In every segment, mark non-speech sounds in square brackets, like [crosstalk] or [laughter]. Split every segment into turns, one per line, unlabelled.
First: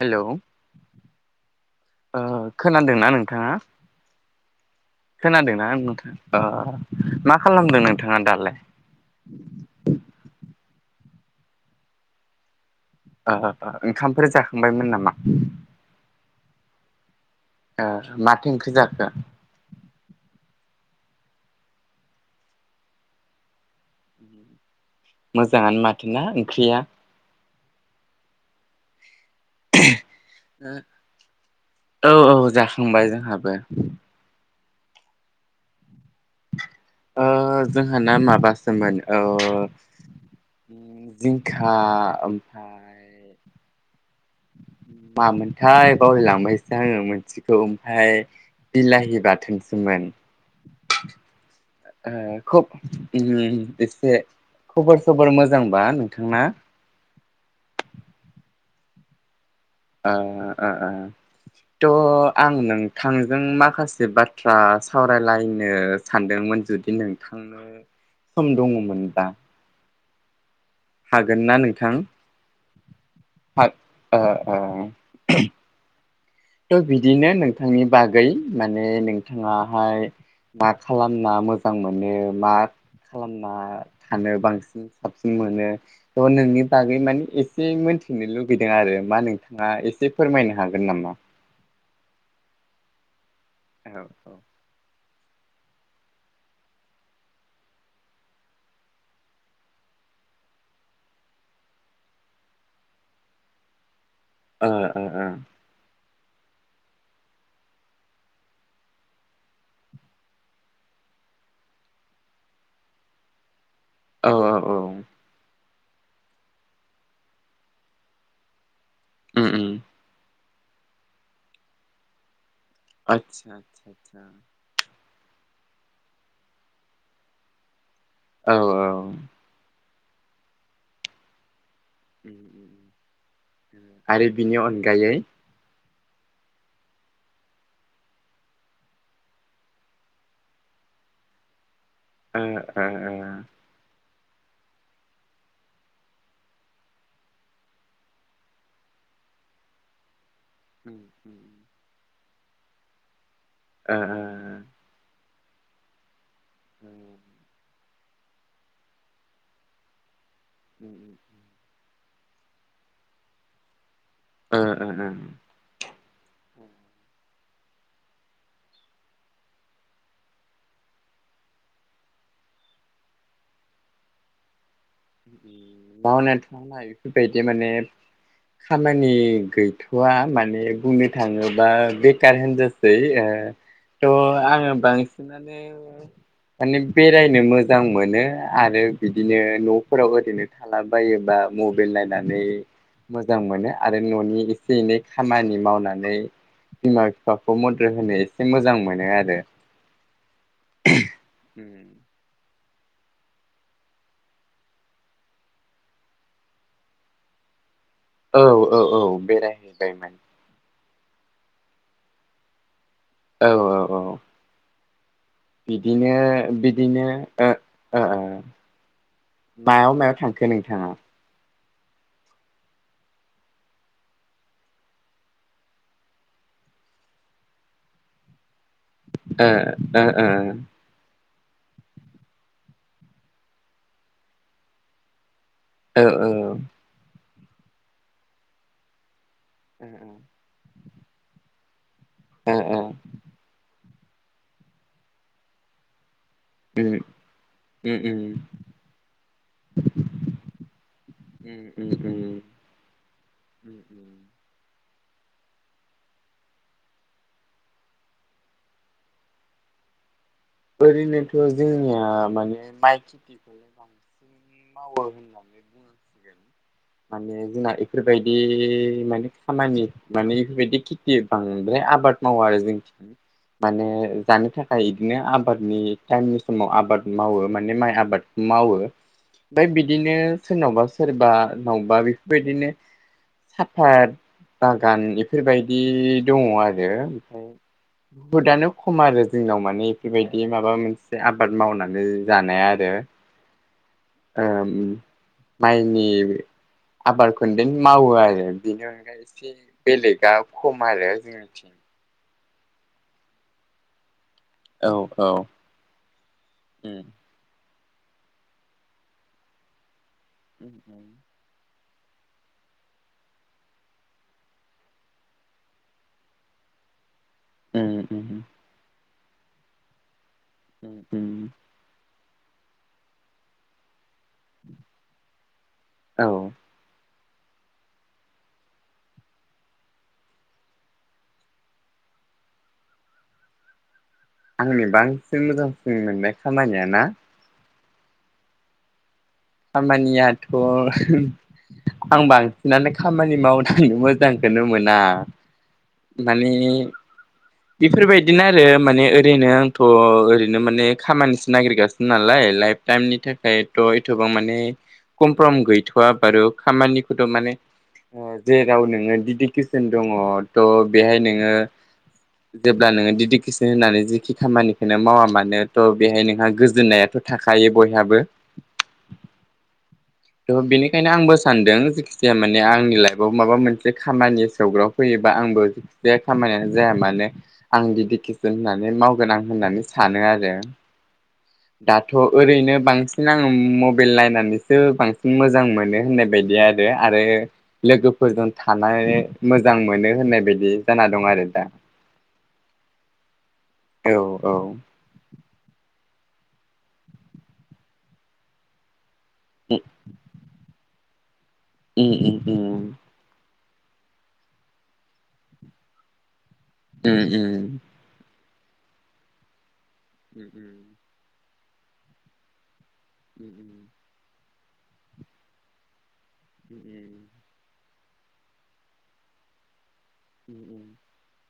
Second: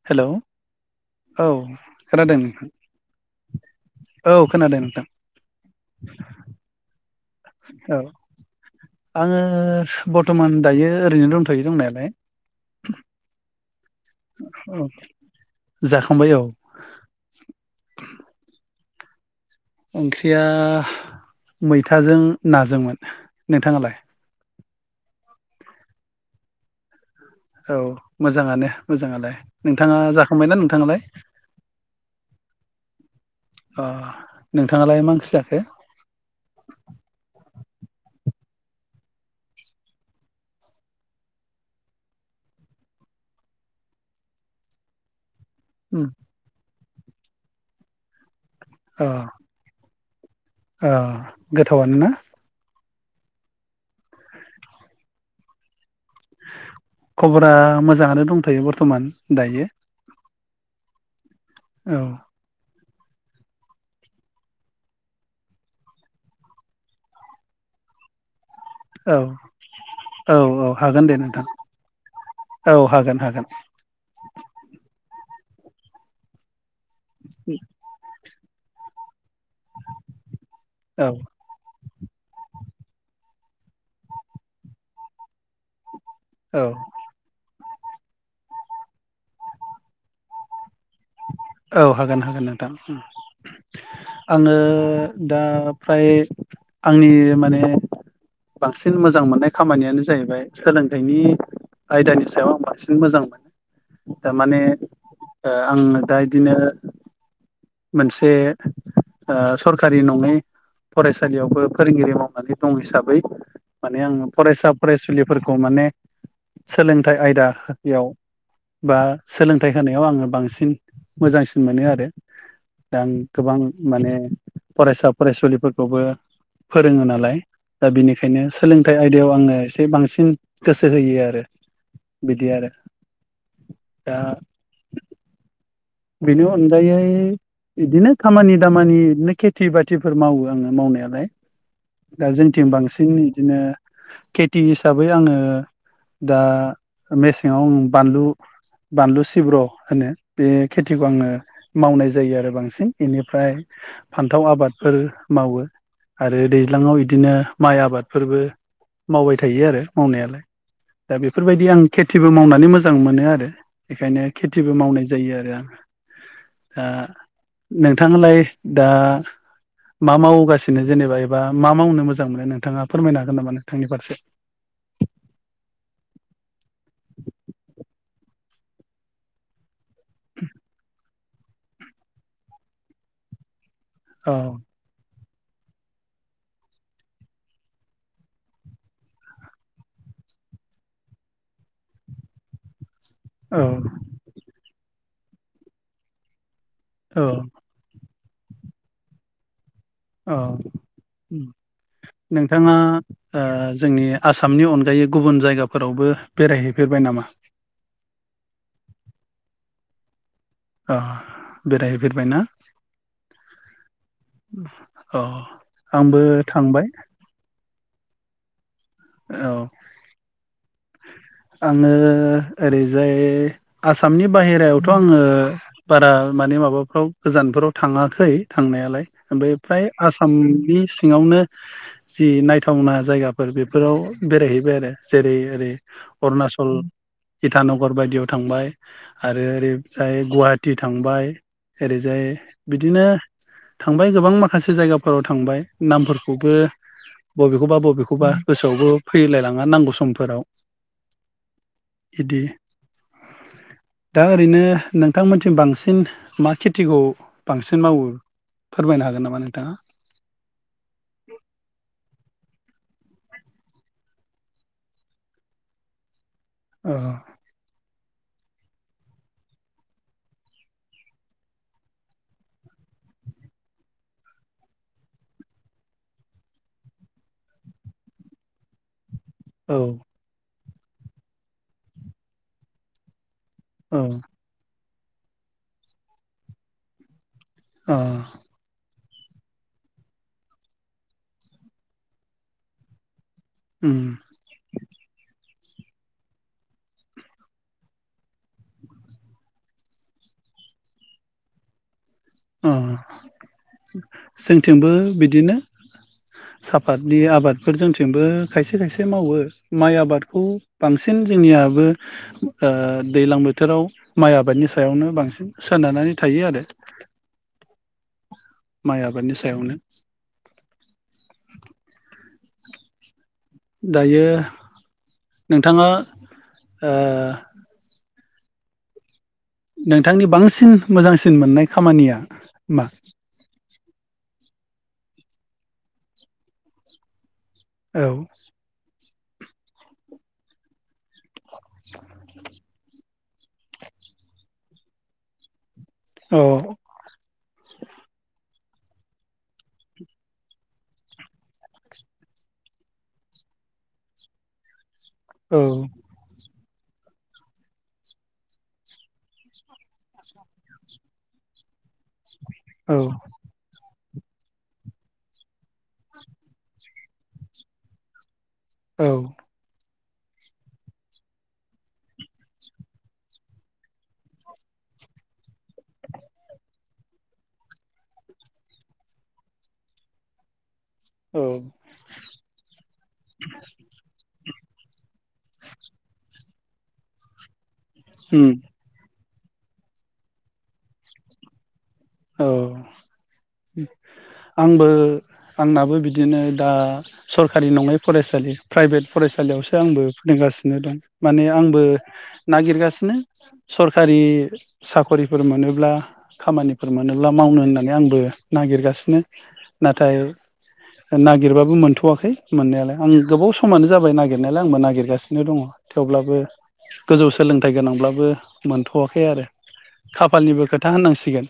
Hello
औ
ओ
खोनादों नोंथां
खोनादोंना नोंथाङा?
औ खोनादों नोंथां
खोनादोंना नोंथा ओ मा खालामदों
औ
नोंथाङा दालाय?
आङो बर्थमान दायो ओरैनो दंथ'यो दंनायालाय।
आ ओंखामफोर
औ
जाखांबायमोन नामा?
[inaudible]
ओ माथो ओंख्रि जाखो?
ओंख्रिया मैथाजों नाजोंमोन। नोंथाङालाय?
मोजाङानो माथो ना ओंख्रिया!
औ मोजाङानो मोजाङालाय। नोंथाङा जाखांबायना नोंथाङालाय
औ औ जाखांबाय जोंहाबो
अ नोंथाङालाय मा ओंख्रि जाखो?
ओ जोंहाना माबासोमोन ओ जिंखा ओमफ्राय मामोन हाय
उम
बावलायलांबायसो दा आङो मोनसेखौ ओमफाय बिलाहि बाथोनसोमोन
ओ गोथावानो ना
ओ खोब उम एसे खबर सबर मोजांबा नोंथांना
खबरा मोजाङानो दंथ'यो बर्थ मान दायो
अ अ अ।
औ
थ' आं नों थांजों माखासे बाथ्रा सावरायलायनो सानदोंमोन जुदि नोंथांनो सम दङमोन
औ
दा
औ औ
हागोन ना नोंथां
औ हागोन हागोन
हागो ओ ओ [unintelligible] थ' बिदिनो नोंथांनि बागै माने नों नोंथाङाहाय मा
औ
खालामना मोजां मोनो मा खालाम ना थानो बांसिन साबसिन मोनो थ' नोंनि
औ
बागै माने इस से मोनथिनो लुगैदों आरो मा नोंथाङा एसे फोरमायनो हागोन नामा
औ हागोन हागोन नोंथां उम आङो दा फ्राय आंनि माने बांसिन मोजां मोननाय खामानियानो जाहैबाय सोलोंथाइनि आयदानि सायाव आं बांसिन मोजां मोनो थारमाने
औ ओ
ओ आङो दा इदिनो मोनसे ओ सरखारि नङै फरायसालियावबो फोरोंगिरि मावनानै दं हिसाबै माने आङो
औ औ
फरायसा
औ
फरायसुलिफोरखौ माने सोलोंथाइ आयदा बेयाव बा
उम उम
सोलोंथाइ होनायाव आङो बांसिन [unintelligible] मोजांसिन मोनो आरो दा आं
आतसा
गोबां
आतसा
माने
आतसा
फरायसा फरायसुलिफोरखौबो फोरोङो नालाय। दा बिनिखायनो
औ औ
सोलोंथाइ आयदायाव आङो इसे बांसिन गोसो होयो आरो बिदि आरो
[inaudible]
दा
आरो बिनि अनगायै
बेनि अनगायै बिदिनो खामानि दामानि ओरैनो खेथि बाथिफोर मावो आङो मावनायालाय। दा
ओ
जोंथिं
ओ
बांसिन
ओ
इदिनो खेथि हिसाबै आङो दा मेसेङाव उम आं बानलु बानलु सिब्र' होनो बे
उम
खेथिखौ आङो
उम
मावनाय जायो आरो बांसिन इनि ओमफ्राय
ओ ओ
फान्थाव आबादफोर मावो आरो
ओ
दैज्लाङाव इदिनो माइ आबाद फोरबो मावबाय थायो आरो मावनायालाय। दा बेफोरबायदि आं खेथिबो मावनानै मोजां मोनो आरो बेखायनो खेथिबो
ओ
मावनाय
ओ
जायो आरो आं
ओ
ओ नोंथाङालाय दा मा मावगासिनो जेनेबा एबा मा मावनो मोजां मोनो नोंथाङा फोरमायनो हागोन नामा नोंथांनि फारसे?
मावनाय [unintelligible] बेफोरबायदि माने खामानि गै थवा माने बुं थाङोबा बेखार होनजासै ओ
औ
थ' आङो माने बेरायनो मोजां मोनो आरो बिदिनो न' फोराव ओरैनो थालाबायोबा मबेइल नायनानै मोजां
औ
मोनो आरो न'नि एसे एनै खामानि मावनानै बिमा
औ
बिफाखौ मदद होनो एसे मोजां मोनो आरो
औ नों थाङा ओ जोंनि आसामनि अनगायै गुबुन जायगाफोरावबो बेरायहैफेरबाय नामा?
औ औ औ बेरायहैबायमोन।
ओ बेरायहैफेरबाय ना?
औ औ औ
अ
बिदिनो
आंबो थांबाय
बिदिनो ओ ओ
औ
मायाव मायाव थांखो नोंथाङा?
आङो ओरैजाय आसामनि बाहेरायावथ आङो बारा माने माबाफ्राव गोजानफोराव थाङाखै थांनायालाय
ओ
ओमफ्राय फ्राय
ओ
आसामनि सिङावनो जि नायथावना जायगाफोर बे फोराव बेरायहैबाय आरो जेरै ओरै
ओ ओ
अरुणाचल इटानगर बायदियाव थांबाय आरो ओरै जाय गुवाहा थि थांबाय ओरैजाय
औ ओ ओ
बिदिनो थांबाय गोबां माखासे जायगाफोराव थांबाय नामफोरखौ खौबो
उम
बबेखौबा
उम
बबेखौबा गोसोआवबो फैलायलाङा नांगौ समफोराव
उम उम
बिदि
उम उम
दा ओरैनो नोंथांमोनथिं बांसिन मा खेथिखौ बांसिन मावो फोरमायनो हागोन नामा नोंथाङा
ओरैनोथ जोंहा माने माइ खेथिखौनो बांसिन मावो होननानै
औ
बुंनांसिगोन माने जोंना बेफोरबायदि माने खामानि माने बेफोरबायदि खेथि बांद्राय आबाद मावा आरो जों माने जानो थाखाय बिदिनो आबाद आबादनि टाइमनि समाव आबाद मावो माने माइ आबाद मावो ओमफ्राय
औ
बिदिनो सोरनावबा सोरबा मावबा बेफोरबायदिनो
औ
साफाद बा गान इफोरबायदि दङ आरो
अ
ब दानु खम आरो जोंनाव माने बेबायदि माबा मोनसे आबाद मावनानै जानाय आरो
उम
ओम माइनि आबाद खोनदै मावो आरो बेनि अनगायै एसे बेलेगा खम आरो जोंनिथिं
अ जोंथिंबो
औ औ
बिदिनो
उम
साफातनि आबाद बेफोर जोंथिंबो खायसे खायसे मावो माइ आबाद खौ बांसिन
उम
जोंनियाबो ओ दैज्लां बोथोराव माइ आबादनि सायावनो बांसिन सोनारनानै थायो आरो
उ उम
माइ आबादनि सायावनो
उ
दायो नोंथाङा
औ
[inaudible] नोंथांनि बांसिन मोजांसिन मोननाय खामानिया मा
आंनि बांसिन मोजांसिन मोननाय खामानिया ना
औ
खामानियाथ' आं बांसिनानो खामानि मावनानै मोजांखोनो मोना
औ
माने बेफोरबायदिनो आरो माने ओरैनो आंथ' ओरैनो माने खामानिसो नागिरगासिनो नालाय लाइफ टाइमनि थाखायथ' थबां माने कमफ्रम
औ
गैथ'वा बारु खामानिखौथ' माने जेराव नोङो दिदिकेसन दङ थ' बेहाय नोङो जेब्ला
औ
नोङो दिदि किसिन होननानै ज खि खामानिखौनो मावा मानो थ' बेहाय नोंहा गोजोननायाथ' थाखायो बयहाबो।
औ
थ बेनिखायनो आंबो सानदों जेखि जाया माने आंनि लाइफआव माबा मोनसे खामानि सौग्राव फैयोबा आंबो जेखिजाया खामानियानो जाया मानो आं [unintelligible] होननानै मावगोन आं होननानै सानो आरो।
औ
दाथ' ओरैनो बांसिना उम मबेइल [unintelligible] नानैसो बांसिन मोजां मोनो होननाय बायदि आरो आरो लोगोफोरजों
उम
थानाय मोजां मोनो होननाय बायदि जाना दं आरो दा।
औ
औ औ
आंबो आंनाबो बिद दिनो दा सरखारि नङै फरायसालि प्राइभेट फरायसालियावसो आंबो फोरोंगासिनो दं। माने आंबो
उम उम उम
नागिरगासिनो। सरखारि साखरिफोर मोनोब्ला खामानि फोर
उम
मोनोब्ला मावनो
उम
होननानै आंबो नागिरगासिनो। नाथाय ना गिरबाबो मोनथ'आखै मोननायालाय। आं गोबाव समानो जाबाय नागिर गिरनायालाय आंबो नागिरगासिनो दङ थेवब्लाबो बो गोजौ सोलोंथाइ गोनांब्ला बो मोनथ'आखै आरो। खाफालनिबो खोथा होननांसिगोन।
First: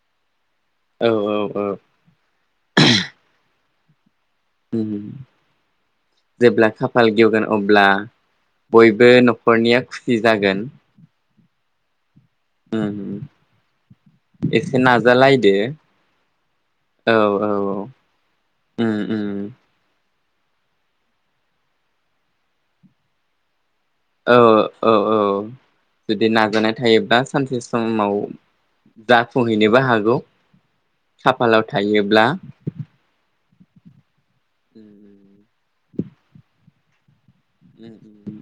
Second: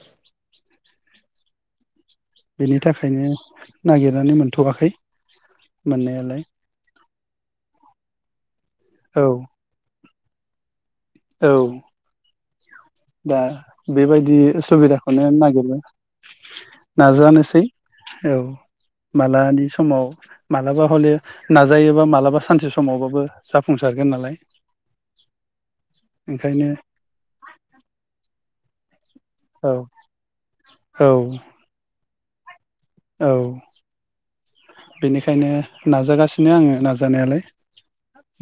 औ औ औ
बेनि थाखायनो नागिर
उम
मोननायालाय
जेब्ला खाफाल गेवगोन अब्ला बयबो
औ
न'खरनिया सि जागोन।
औ
उम
दा बेबायदि
एसे
सुबिदाखौनो
नाजालायदो
नागिरनो
औ औ
नाजानोसै औ
उम उम
मालानि समाव मालाबा हले नाजायोबा मालाबा सानसे समावबाबो जाफ
औ औ औ जुदि
ओंखायनो
नाजानाय थायोब्ला सानसे समाव
औ
जाफुंहैनोबो हागौ
औ
खाफालाव थायो ब्ला
औ बेनिखायनो नाजागासिनो आङो नाजानायालाय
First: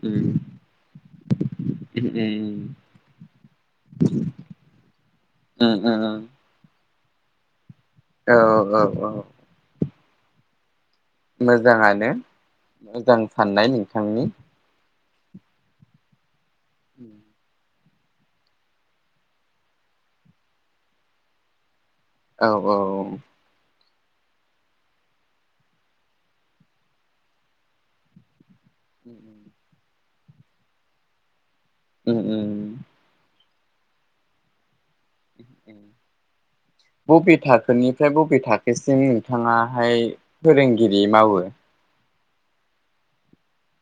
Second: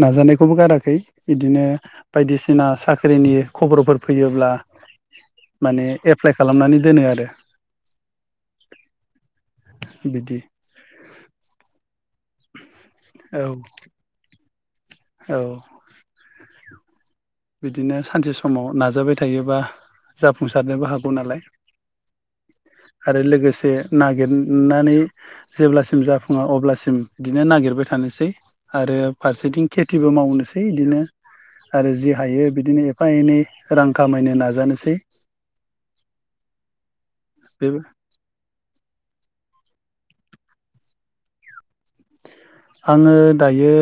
नाजानायखौबो गाराखै बिदिनो बायदिसिना साख्रिनि खबरफोर फैयोब्ला
औ
माने एप्लाइ खालामनानै दोनो आरो दे
औ औ औ
बिदि
मोजाङानो मोजां
औ
साननाय नोंथांनि
औ
उम
बिदिनो सानसे समाव नाजाबाय थायोबा जाफुंसारनोबो हागौ नालाय
औ औ
आरो लोगोसे नागिरनानै जेब्लासिम जाफुङा अब्लासिम बिदिनो नागिरबाय थानोसै आरो फारसेथिं केेथि बो मावनोसै बिदिनो आरो थायो बिदिनो एफा एनै रां खामायनो नाजानोसै
बबे
बे
थाखोनिफ्राय बबे थाखो? बेसिम नोंथाङाहाय फोरोंगिरि मावो
आङो दायो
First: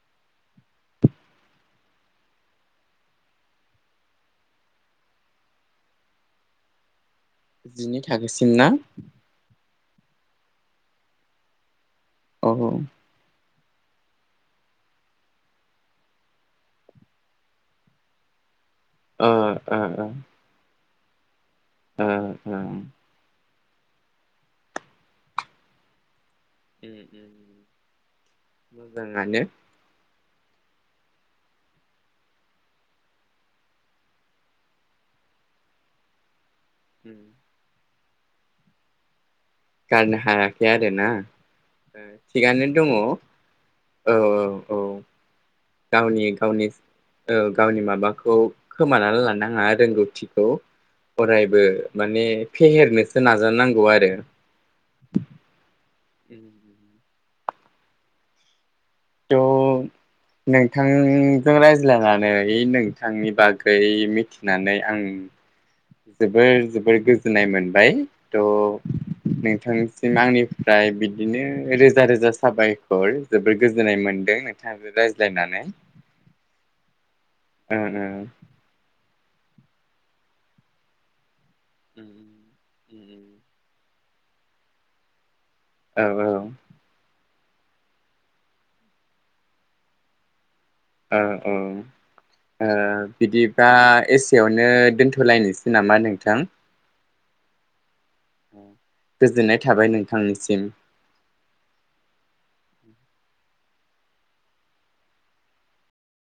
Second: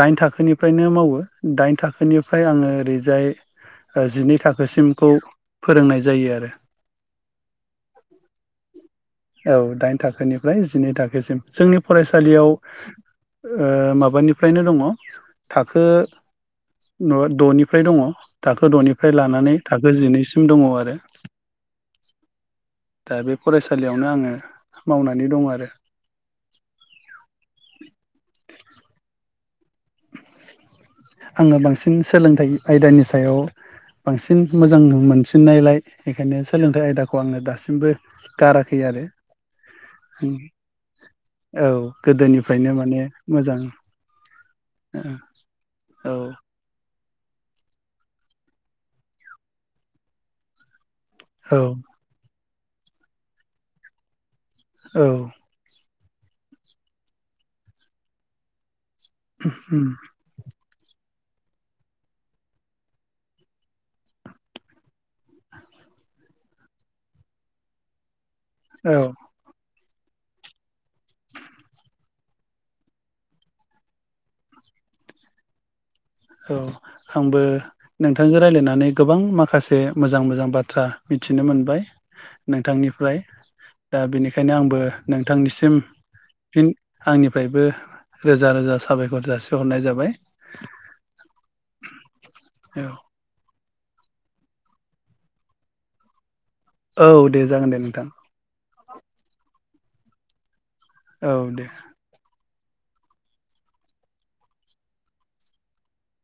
दाइन थाखोनिफ्रायनो मावो दाइन थाखोनिफ्राय आङो ओरैजाय जिनै थाखोसिमखौ फोरोंनाय जायो आरो
जिनै थाखोसिम ना?
औ दाइन थाखोनिफ्राय जिनै थाखोसिम जोंनि
औ
फरायसालियाव
ओ
ओ माबानिफ्रायनो दङ थाखो द'निफ्राय दङ था द'निफ्राय
ओ
लानानै थाखो जिनैसिम दङ आरो।
ओ ओ
फरायसा लियावनो आङो मावनानै दं आरो।
उम उम मोजाङानो।
आङो बांसिन सोलोंथाइ आयदानि सायाव बांसिन मोजां मोनसिननायलाय बेखायनो सोलोंथाइ
उम
आयदाखौ आङो दासिमबो गाराखै आरो
गारनो हायाखै आरोना
औ
थिगानो
गोदोनिफ्रायनो
दङ औ औ।
ओ
गावनि गावनि औ गावनि माबाखौ खोमानानै लानाङा रोंगौथिखौ।
औ
अरायबो माने फेहेरनोसो नाजानांगौ आरो।
औ
उम बेयाव नै नोंथांजों रायज्लायनानै नोंथांनि बागै मिथिनानै आं जोबोर जोबोर गोजोननाय मोनबाय
औ
त' नोंथां आंनिफ्राय बिदिनो रोजा रोजा साबायखर जोबोर गोजोननाय मोन्दों नोंथांजों रायज्लायनानै
औ आंबो
ओ
नोंथांजों रायलायनानै गोबां माखासे मोजां मोजां बाथ्रा मिथि नो मोनबाय नोंथांनिफ्राय दा बेनिखायनो आंबो नों थां निसिम
औ
फिन आंनि फ्रायबो रोजा रोजा साबायखर जासिहरनाय जाबाय।
ओ ओ ओ
औ
बिदि दा एसेयावनो दोनथ'लायनोसै नामा नोंथां?
औ दे जागोन दे नोंथां।
गोजोननाय थाबाय नोंथांनिसिम।
औ दे